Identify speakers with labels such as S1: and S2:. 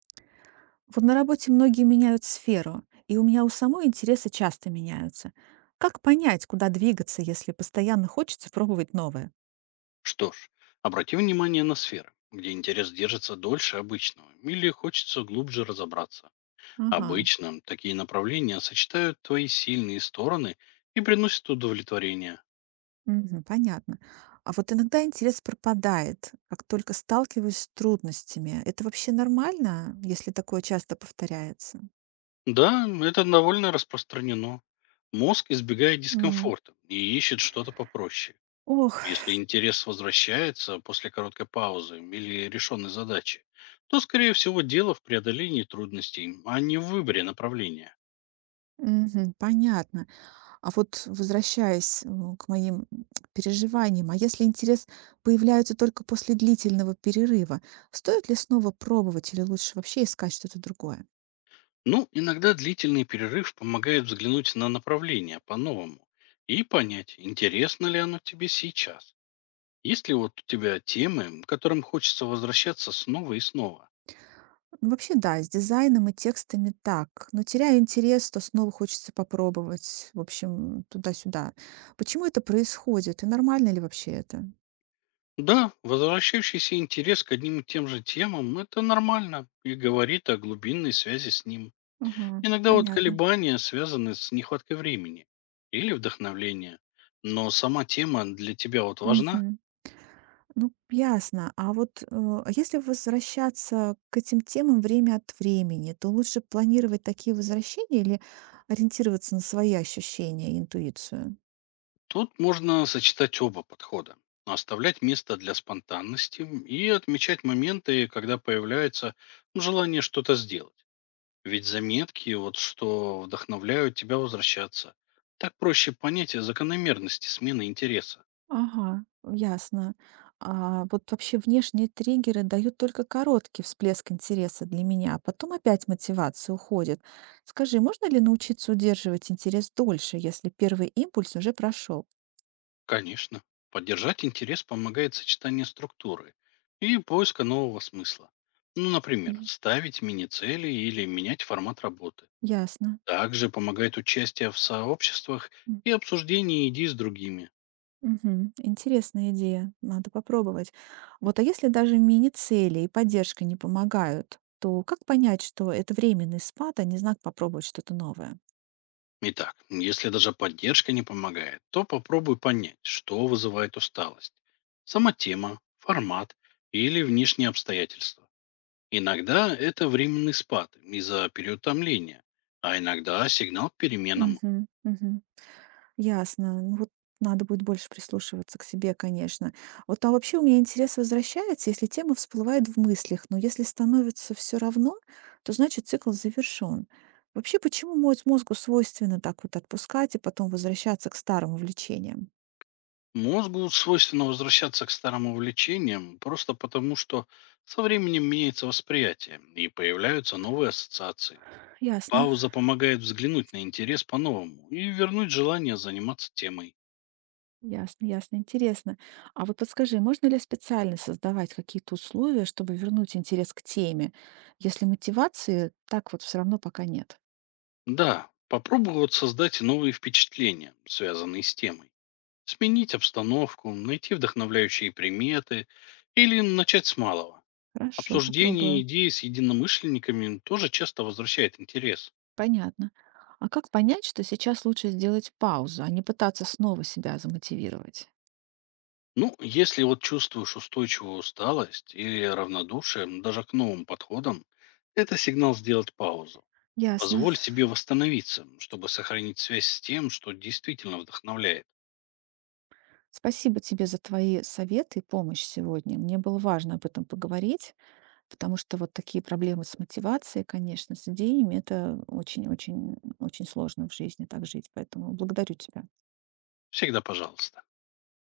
S1: Вот на работе многие меняют сферу, и у меня у самой интересы часто меняются. Как понять, куда двигаться, если постоянно хочется пробовать новое?
S2: Что ж, обрати внимание на сферы, где интерес держится дольше обычного или хочется глубже разобраться.
S1: Ага,
S2: Обычно такие направления сочетают твои сильные стороны и приносят удовлетворение.
S1: мгм, понятно. А вот иногда интерес пропадает, как только сталкиваюсь с трудностями. Это вообще нормально, если такое часто повторяется?
S2: Да, это довольно распространено. Мозг избегает
S1: М,
S2: дискомфорта и ищет что-то попроще.
S1: ох,
S2: Если интерес возвращается после короткой паузы или решенной задачи, то, скорее всего, дело в преодолении трудностей, а не в выборе направления.
S1: мгм, понятно. А вот возвращаясь, к моим переживаниям, а если интерес появляется только после длительного перерыва, стоит ли снова пробовать или лучше вообще искать что-то другое?
S2: Ну, иногда длительный перерыв помогает взглянуть на направление по-новому и понять, интересно ли оно тебе сейчас. Есть ли вот у тебя темы, к которым хочется возвращаться снова и снова?
S1: Ну, вообще, да, с дизайном и текстами так. Но теряю интерес, то снова хочется попробовать. В общем, туда-сюда. Почему это происходит? И нормально ли вообще это?
S2: Да, возвращающийся интерес к одним и тем же темам– это нормально и говорит о глубинной связи с ним.
S1: Ага,
S2: Иногда вот
S1: понятно.
S2: колебания связаны с нехваткой времени или вдохновления. Но сама тема для тебя вот важна?
S1: Мгм. Ну, ясно. А вот, а если возвращаться к этим темам время от времени, то лучше планировать такие возвращения или ориентироваться на свои ощущения и интуицию?
S2: Тут можно сочетать оба подхода. Оставлять место для спонтанности и отмечать моменты, когда появляется, ну, желание что-то сделать. Ведь заметки, вот что вдохновляют тебя возвращаться. Так проще понять закономерности смены интереса.
S1: Ага, ясно. А вот вообще внешние триггеры дают только короткий всплеск интереса для меня, а потом опять мотивация уходит. Скажи, можно ли научиться удерживать интерес дольше, если первый импульс уже прошел?
S2: Конечно, поддержать интерес помогает сочетание структуры и поиска нового смысла. Ну, например,
S1: Мгм.
S2: ставить мини-цели или менять формат работы.
S1: Ясно.
S2: Также помогает участие в сообществах и обсуждение идей с другими.
S1: Мгм. Интересная идея, надо попробовать. Вот, а если даже мини-цели и поддержка не помогают, то как понять, что это временный спад, а не знак попробовать что-то новое?
S2: Итак, если даже поддержка не помогает, то попробуй понять, что вызывает усталость. Сама тема, формат или внешние обстоятельства. Иногда это временный спад из-за переутомления, а иногда сигнал к переменам.
S1: Мгм. Мгм. Ясно. Ну вот надо будет больше прислушиваться к себе, конечно. Вот, а вообще у меня интерес возвращается, если тема всплывает в мыслях, но если становится все равно, то значит цикл завершен. Вообще, почему мой мозгу свойственно так вот отпускать и потом возвращаться к старым увлечениям?
S2: Мозгу свойственно возвращаться к старым увлечениям просто потому, что со временем меняется восприятие и появляются новые ассоциации.
S1: Ясно.
S2: Пауза помогает взглянуть на интерес по-новому и вернуть желание заниматься темой.
S1: Ясно, ясно, интересно. А вот подскажи, можно ли специально создавать какие-то условия, чтобы вернуть интерес к теме, если мотивации так вот все равно пока нет?
S2: Да, попробуй вот создать новые впечатления, связанные с темой. Сменить обстановку, найти вдохновляющие приметы или начать с малого.
S1: Хорошо,
S2: Обсуждение
S1: попробую.
S2: идей с единомышленниками тоже часто возвращает интерес.
S1: Понятно. А как понять, что сейчас лучше сделать паузу, а не пытаться снова себя замотивировать?
S2: Ну, если вот чувствуешь устойчивую усталость или равнодушие даже к новым подходам, это сигнал сделать паузу.
S1: Ясно.
S2: Позволь себе восстановиться, чтобы сохранить связь с тем, что действительно вдохновляет.
S1: Спасибо тебе за твои советы и помощь сегодня. Мне было важно об этом поговорить. Потому что вот такие проблемы с мотивацией, конечно, с идеями- это очень-очень очень сложно в жизни так жить. Поэтому благодарю тебя.
S2: Всегда пожалуйста.